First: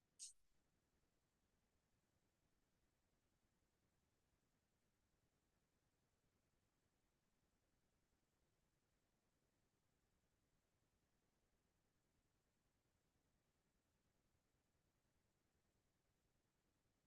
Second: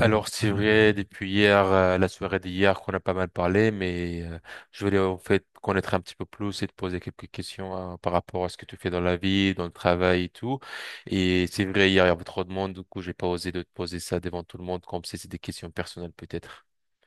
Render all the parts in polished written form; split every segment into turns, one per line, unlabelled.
Alors, c'est vrai, depuis hier, la soirée d'hier, qu'on a pas mal parlé, je voulais en fait connaître un petit peu plus et te poser quelques questions par rapport à ce que tu fais dans la vie, dans le travail et tout. Et c'est vrai, hier, il y avait trop de monde, du coup, j'ai pas osé de te poser ça devant tout le monde, comme si c'était des questions personnelles peut-être.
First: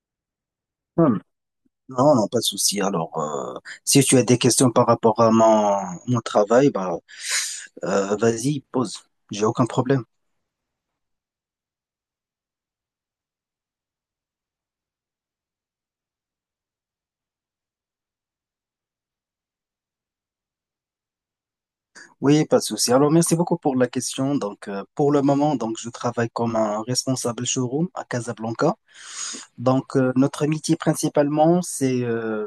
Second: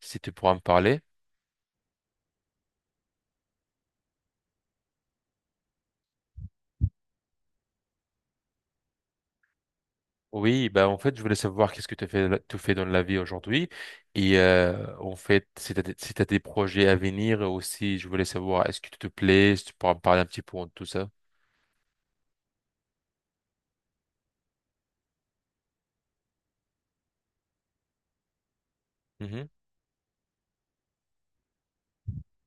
Si tu pourras me parler.
Hum, Non, non, pas de souci. Alors, si tu as des questions par rapport à mon travail, vas-y, pose. J'ai aucun problème.
Oui, bah en fait, je voulais savoir qu'est-ce que tu fais dans la vie aujourd'hui en fait, si tu si t'as des projets à venir aussi, je voulais savoir est-ce que tu te plais, si tu pourras me parler un petit peu de tout ça.
Oui, pas de souci. Alors, merci beaucoup pour la question. Donc, pour le moment, donc, je travaille comme un responsable showroom à Casablanca.
Mm-hmm.
Donc, notre métier principalement, c'est euh,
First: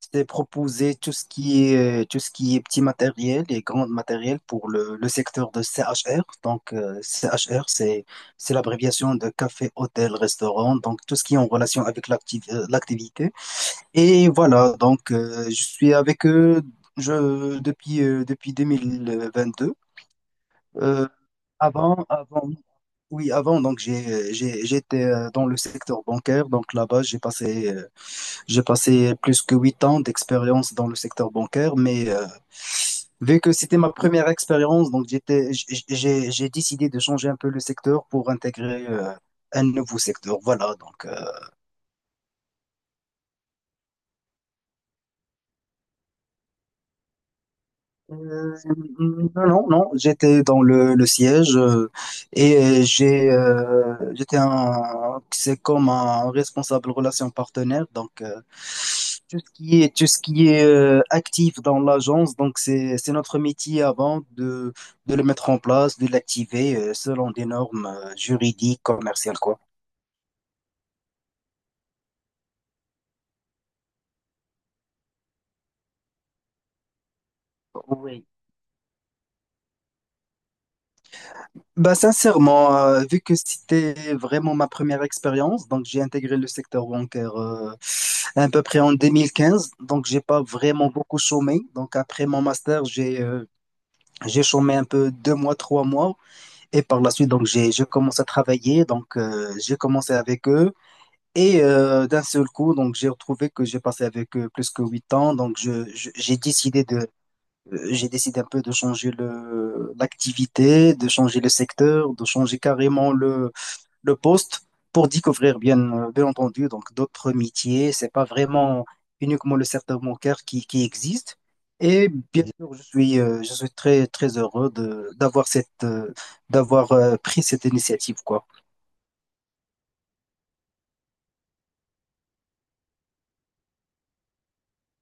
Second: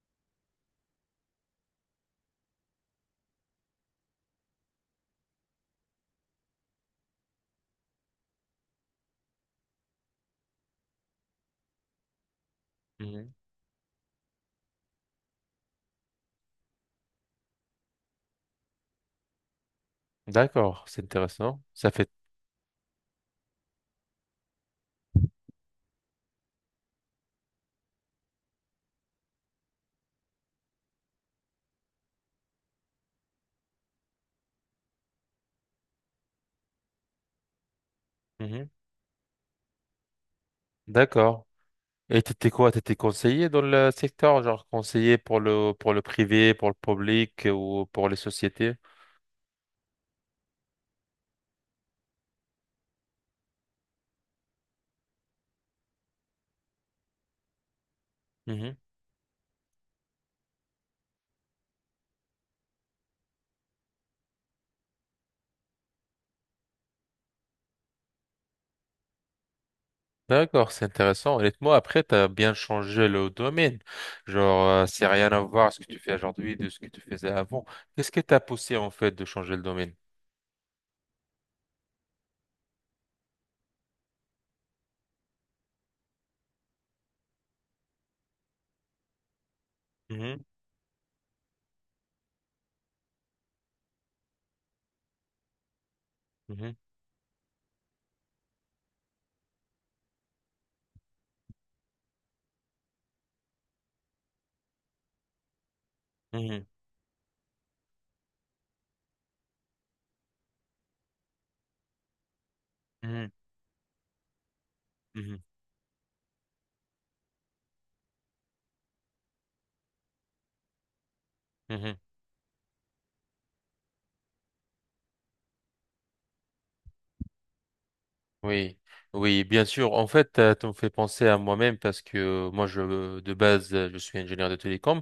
C'était proposer tout ce qui est, tout ce qui est petit matériel et grand matériel pour le secteur de CHR. Donc, CHR, c'est l'abréviation de café, hôtel, restaurant. Donc, tout ce qui est en relation avec l'activité.
Mhm.
Et voilà, donc, je suis avec eux depuis, depuis 2022.
D'accord, c'est
Euh,
intéressant. Ça
avant,
fait.
avant, oui, avant, donc, j'étais dans le secteur bancaire. Donc, là-bas, j'ai passé plus que 8 ans d'expérience dans le secteur bancaire, mais vu que c'était ma première expérience, donc j'ai décidé de changer un peu le secteur pour
Mhm.
intégrer un nouveau secteur. Voilà, donc
D'accord. Et t'étais quoi? T'étais conseiller dans le secteur, genre conseiller pour le privé, pour le public ou pour les
Euh,
sociétés?
non, non, non, j'étais dans le siège et j'étais un c'est comme un responsable relation partenaire donc
Mhm.
tout ce qui est tout ce qui est actif dans l'agence donc c'est notre métier avant de le mettre en place, de l'activer selon des normes juridiques, commerciales quoi.
D'accord, c'est intéressant. Honnêtement, après, t'as bien changé le domaine. Genre, c'est rien à voir ce que tu fais aujourd'hui de ce que tu faisais avant. Qu'est-ce qui
Oui.
t'a poussé en fait de changer le domaine?
Bah, sincèrement, vu que c'était vraiment ma première expérience, donc j'ai intégré le secteur bancaire à peu près en 2015, donc j'ai pas
Mhm.
vraiment beaucoup chômé. Donc après mon master, j'ai chômé un peu 2 mois, 3 mois,
Mhm.
et par la suite, donc j'ai je commence à travailler. Donc j'ai commencé avec eux et d'un seul coup, donc j'ai retrouvé que j'ai passé avec eux plus que 8 ans. Donc j'ai
Mhm.
décidé de J'ai décidé un peu de changer l'activité, de changer le secteur, de changer carrément
Mhm.
le poste pour
Mhm.
découvrir, bien, bien entendu, donc d'autres métiers. C'est pas vraiment uniquement le secteur bancaire qui existe.
Mhm.
Et bien sûr, je suis très, très heureux de, d'avoir pris cette initiative, quoi.
Oui, oui, bien sûr. En fait, tu me fais penser à moi-même parce que moi, je, de base, je suis ingénieur de télécom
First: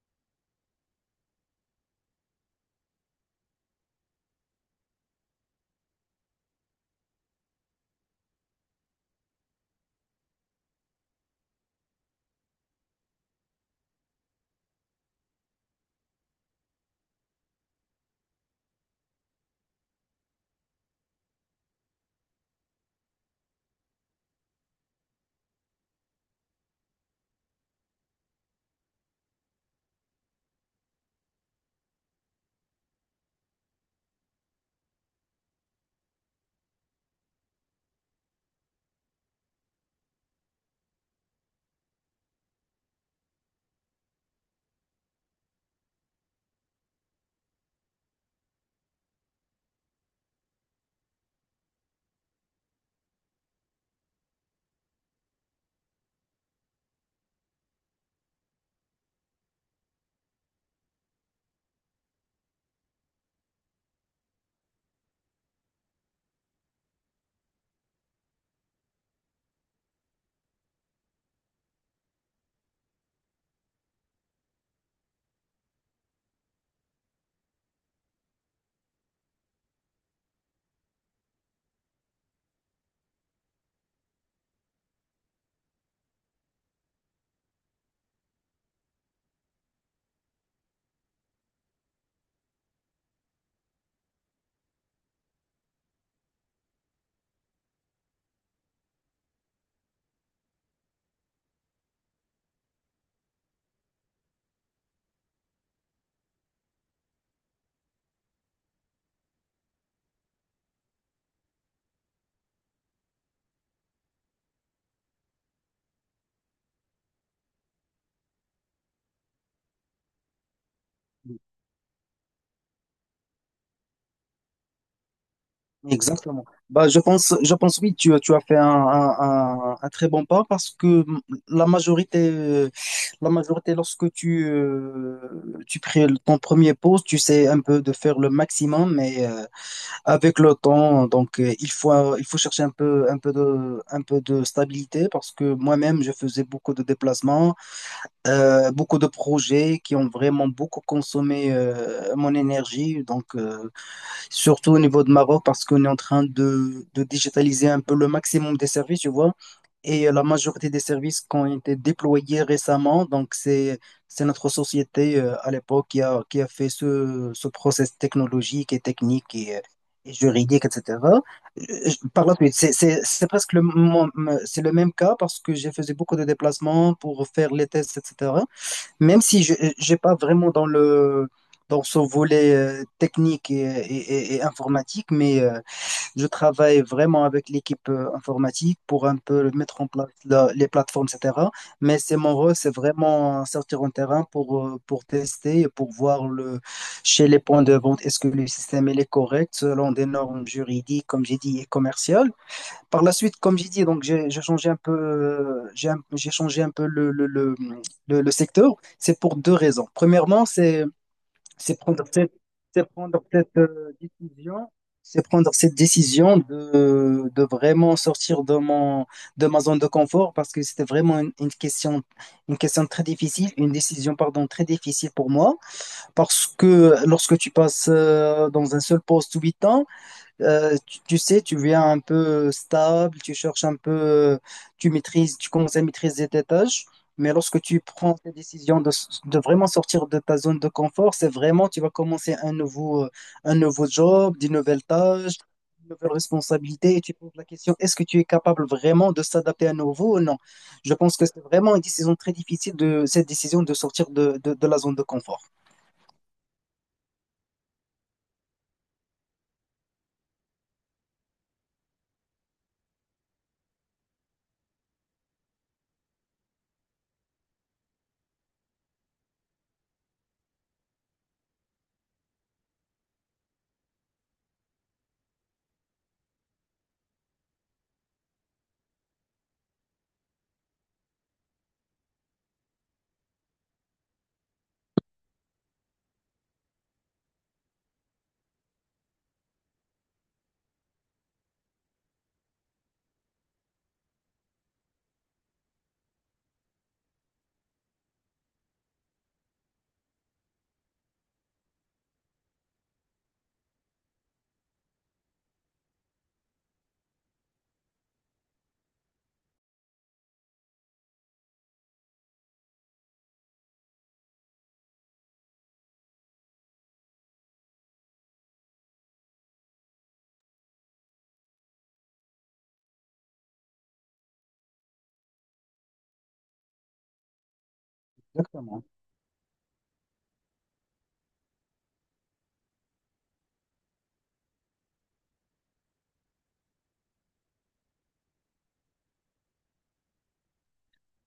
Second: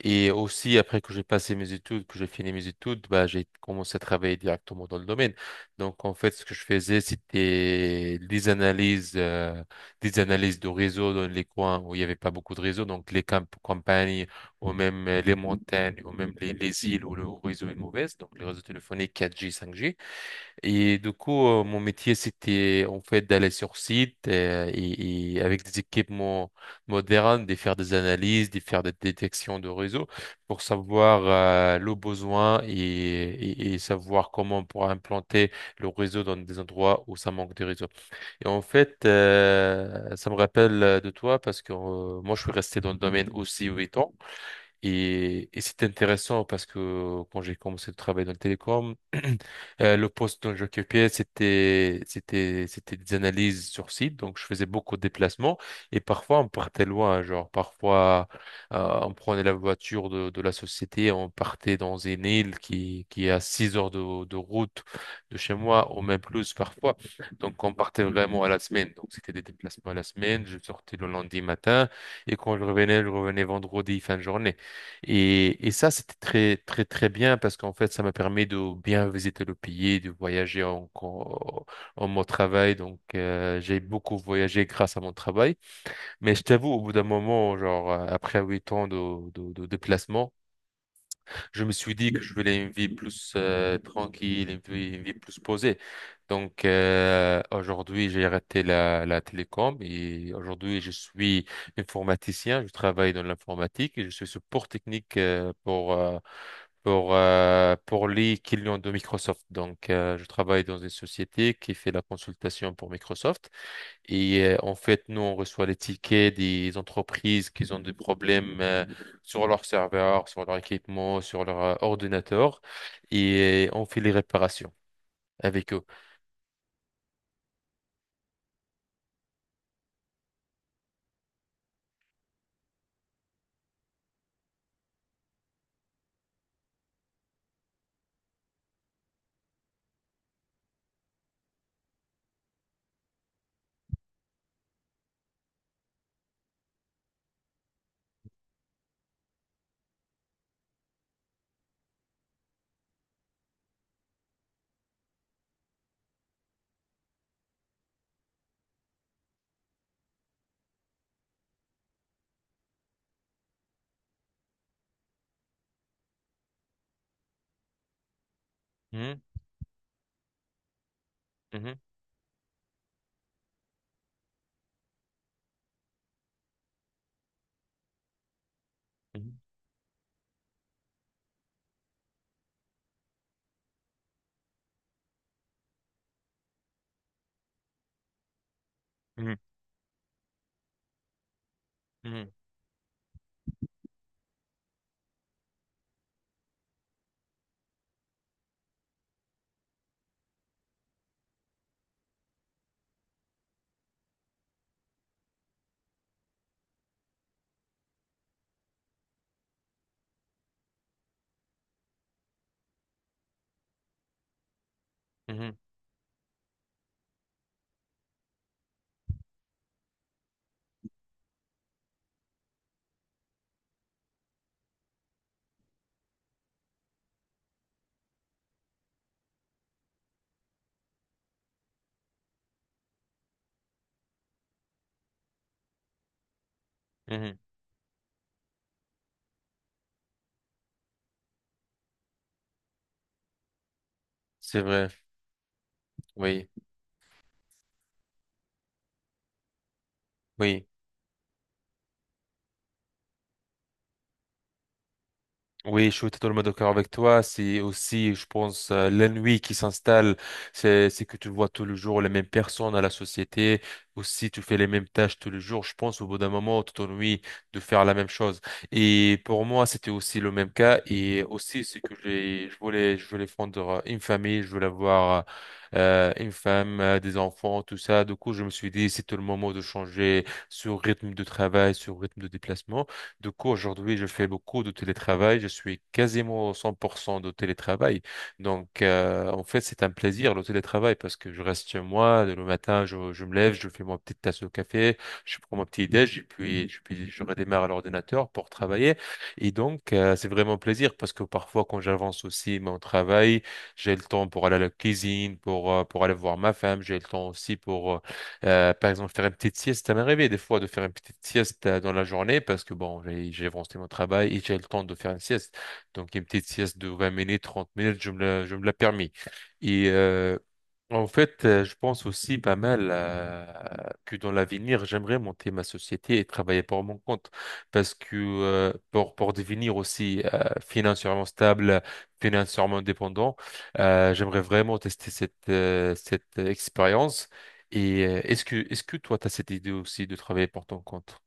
et aussi après que j'ai passé mes études, que j'ai fini mes études, bah, j'ai commencé à travailler directement dans le domaine. Donc, en fait, ce que je faisais, c'était des analyses de réseaux dans les coins où il n'y avait pas beaucoup de réseaux, donc les campagnes ou même les montagnes ou même les îles où le réseau est mauvais, donc les réseaux téléphoniques 4G, 5G. Et du coup, mon métier, c'était en fait d'aller sur site et avec des équipements modernes, de faire des analyses, de faire des détections de réseau pour savoir le besoin et savoir comment on pourra implanter le réseau dans des endroits où ça manque de réseau. Et en fait, ça me rappelle de toi parce que moi, je suis resté dans le domaine aussi 8 ans. Et c'est intéressant parce que quand j'ai commencé de travailler dans le télécom, le poste dont j'occupais, c'était des analyses sur site. Donc, je faisais beaucoup de déplacements et parfois on partait loin. Genre, parfois, on prenait la voiture de la société, on partait dans une île qui est à 6 heures de route de chez moi ou même plus parfois. Donc, on partait vraiment à la semaine. Donc, c'était des déplacements à la semaine. Je sortais le lundi matin et quand je revenais vendredi fin de journée. Et ça, c'était très, très, très bien parce qu'en fait, ça m'a permis de bien visiter le pays, de voyager en mon travail. Donc, j'ai beaucoup voyagé grâce à mon travail. Mais je t'avoue, au bout d'un moment, genre, après 8 ans de déplacement, je me suis dit que je voulais une vie plus tranquille, une vie plus posée. Donc aujourd'hui, j'ai arrêté la télécom et aujourd'hui, je suis informaticien. Je travaille dans l'informatique et je suis support technique pour pour les clients de Microsoft. Donc je travaille dans une société qui fait la consultation pour Microsoft. Et en fait, nous, on reçoit les tickets des entreprises qui ont des problèmes sur leur serveur, sur leur équipement, sur leur ordinateur. Et on fait les réparations avec eux.
Exactement. Bah, je pense oui, tu as fait un très bon pas parce que la majorité, euh, la majorité lorsque tu crées ton premier poste, tu sais un peu de faire le maximum, mais avec le temps, donc il faut chercher un peu de stabilité parce que moi-même, je faisais beaucoup de déplacements, beaucoup de projets qui ont vraiment beaucoup consommé mon énergie, donc. Surtout au niveau de Maroc, parce qu'on est en train de digitaliser un peu le maximum des services, tu vois. Et la majorité des services qui ont été déployés récemment, donc c'est notre société à l'époque qui a fait ce process technologique et
Mhm,
technique et et juridique, etc.
mhm,
Par la suite, c'est presque c'est le même cas parce que j'ai fait beaucoup de déplacements pour faire les tests, etc. Même si je n'ai pas vraiment dans le dans ce volet technique et et informatique, mais je travaille vraiment avec l'équipe informatique pour un
mhm,
peu mettre en place les plateformes, etc. Mais c'est
mhm,
mon rôle, c'est vraiment sortir en terrain pour tester et pour voir chez les points de vente, est-ce que le système il est correct selon des normes juridiques, comme j'ai dit, et commerciales. Par la suite, comme j'ai dit, donc j'ai changé un peu, j'ai changé un peu le secteur. C'est pour deux raisons. Premièrement, c'est prendre cette, c'est prendre c'est prendre
mhm,
cette décision de vraiment sortir de mon de ma zone de confort parce que c'était vraiment une question très difficile, une décision pardon très difficile pour moi parce que lorsque tu passes dans un seul poste 8 ans. Tu sais, tu viens un peu stable, tu cherches un peu, tu commences à maîtriser tes tâches,
mhm,
mais
mhm.
lorsque tu prends tes décisions de vraiment sortir de ta zone de confort, c'est vraiment, tu vas commencer un nouveau job, des
C'est
nouvelles
vrai.
tâches, des nouvelles
Oui,
responsabilités, et tu poses la question, est-ce que tu es capable vraiment de s'adapter à nouveau ou non?
oui.
Je pense que c'est vraiment une décision très difficile de cette décision de sortir de la zone de confort.
Oui, je suis totalement d'accord avec toi. C'est aussi, je pense, l'ennui qui s'installe. C'est que tu vois tous les jours les mêmes personnes à la société. Aussi, tu fais les mêmes tâches tous les jours. Je pense, au bout d'un moment, tu t'ennuies de faire la même chose. Et pour moi, c'était aussi le même cas. Et aussi, c'est que je voulais fonder une famille. Je voulais avoir une femme, des enfants, tout ça. Du coup, je me suis dit, c'est le moment de changer ce rythme de travail, ce rythme de déplacement. Du coup, aujourd'hui, je fais beaucoup de télétravail. Je suis quasiment 100% de télétravail. Donc, en fait, c'est un plaisir, le télétravail, parce que je reste chez moi. Le matin, je me lève, je fais ma petite tasse de café, je prends mon petit déj, et puis, puis je redémarre à l'ordinateur pour travailler. Et donc, c'est vraiment un plaisir, parce que parfois, quand j'avance aussi mon travail, j'ai le temps pour aller à la cuisine, pour aller voir ma femme. J'ai le temps aussi pour, par exemple, faire une petite sieste, ça m'est arrivé des fois de faire une petite sieste dans la journée parce que bon, j'ai avancé mon travail et j'ai le temps de faire une sieste. Donc, une petite sieste de 20 minutes, 30 minutes, je me la permis. Et euh, en fait, je pense aussi pas mal que dans l'avenir, j'aimerais monter ma société et travailler pour mon compte parce que
Exactement.
pour devenir aussi financièrement stable, financièrement indépendant, j'aimerais vraiment tester cette expérience et est-ce que toi, tu as cette idée aussi de travailler pour ton compte?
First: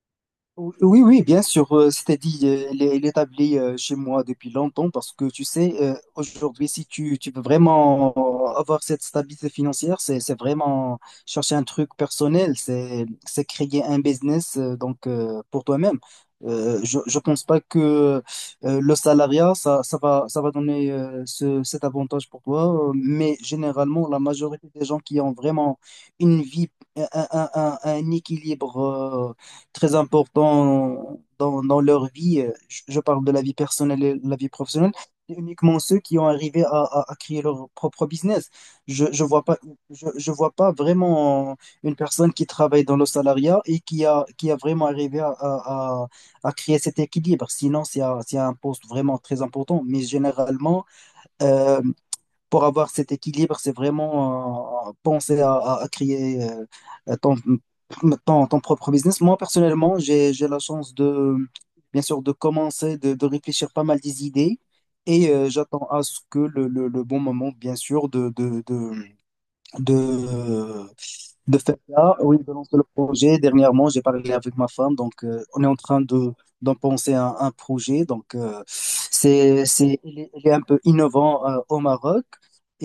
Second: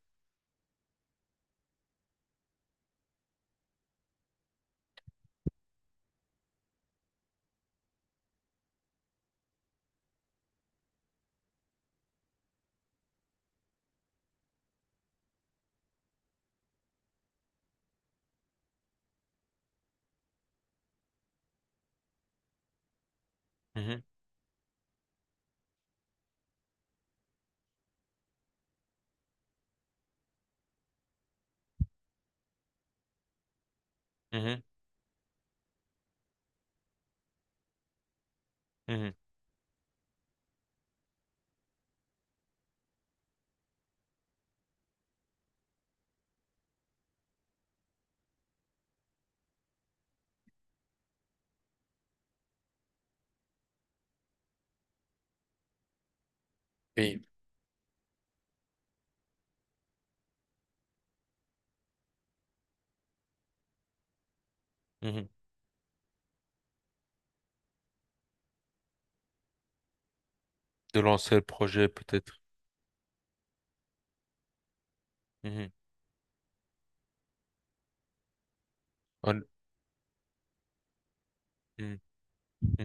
Oui, oui, bien sûr. C'est-à-dire, elle est établie chez moi depuis longtemps parce que tu sais, aujourd'hui, si tu, tu veux vraiment avoir cette stabilité financière, c'est vraiment chercher un truc personnel, c'est créer un business pour toi-même. Je ne pense pas que le salariat, ça va donner cet avantage pour toi, mais
Mhm,
généralement, la majorité des gens qui ont vraiment une vie, un, un équilibre très important dans, dans leur vie. Je parle de la vie personnelle et la vie
mhm,
professionnelle. C'est uniquement ceux qui ont arrivé à créer leur propre business. Je,
mhm,
je vois pas, je vois pas vraiment une personne qui travaille dans le salariat et qui a vraiment arrivé à créer cet équilibre. Sinon, c'est un poste vraiment très important. Mais généralement, euh, pour avoir cet équilibre, c'est vraiment penser à créer euh,
Et
ton, ton propre business. Moi, personnellement, j'ai la chance de, bien sûr, de commencer, de réfléchir pas mal des idées
mhm.
et j'attends à ce que le bon moment, bien sûr, de,
De lancer le
de faire
projet
ça oui,
peut-être?
de lancer le projet. Dernièrement, j'ai parlé avec ma femme, donc on est
Mhm,
en train de d'en penser un projet. Donc,
En-
il est un peu innovant au
mhm,
Maroc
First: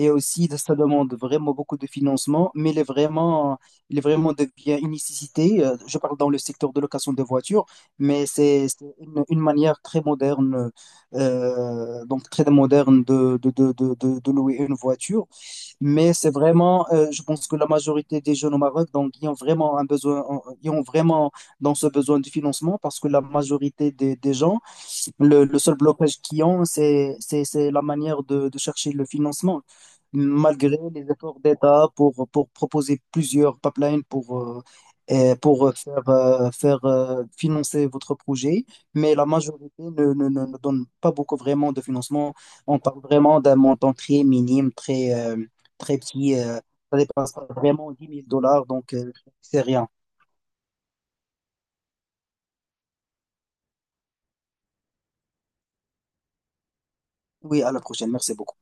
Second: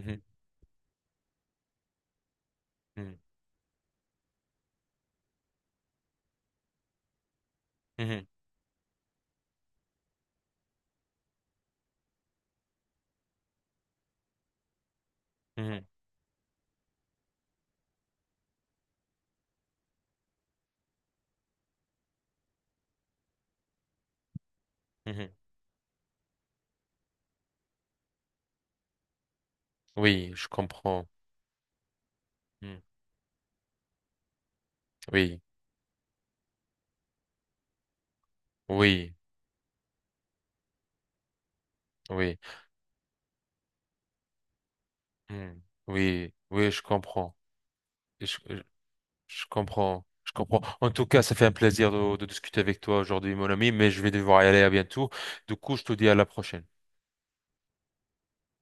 et aussi ça demande vraiment beaucoup de financement,
mhm,
il est vraiment devient une nécessité. Je parle dans le secteur de location de voitures, mais une manière très moderne, très moderne de louer une voiture.
mhm,
Mais c'est vraiment, je pense que la majorité des jeunes au Maroc, donc, ils ont vraiment un besoin, ils ont vraiment dans ce besoin de financement parce que la majorité des gens,
mhm, mhm,
le seul blocage qu'ils ont, c'est la manière de chercher le financement.
Oui, je
Malgré les
comprends.
efforts d'État pour
Mhm,
proposer plusieurs pipelines
oui,
pour faire, faire financer votre projet,
oui,
mais la majorité ne donne pas beaucoup vraiment de financement.
oui,
On parle vraiment d'un montant très minime,
mhm,
très
oui,
petit.
oui, je
Ça dépasse
comprends.
vraiment dix
Et
mille
Je, je-
dollars, donc
je
c'est rien.
comprends. Je comprends. En tout cas, ça fait un plaisir de discuter avec toi aujourd'hui, mon ami, mais je vais devoir y aller à bientôt. Du coup, je te dis à la prochaine.
Oui, à la prochaine. Merci beaucoup.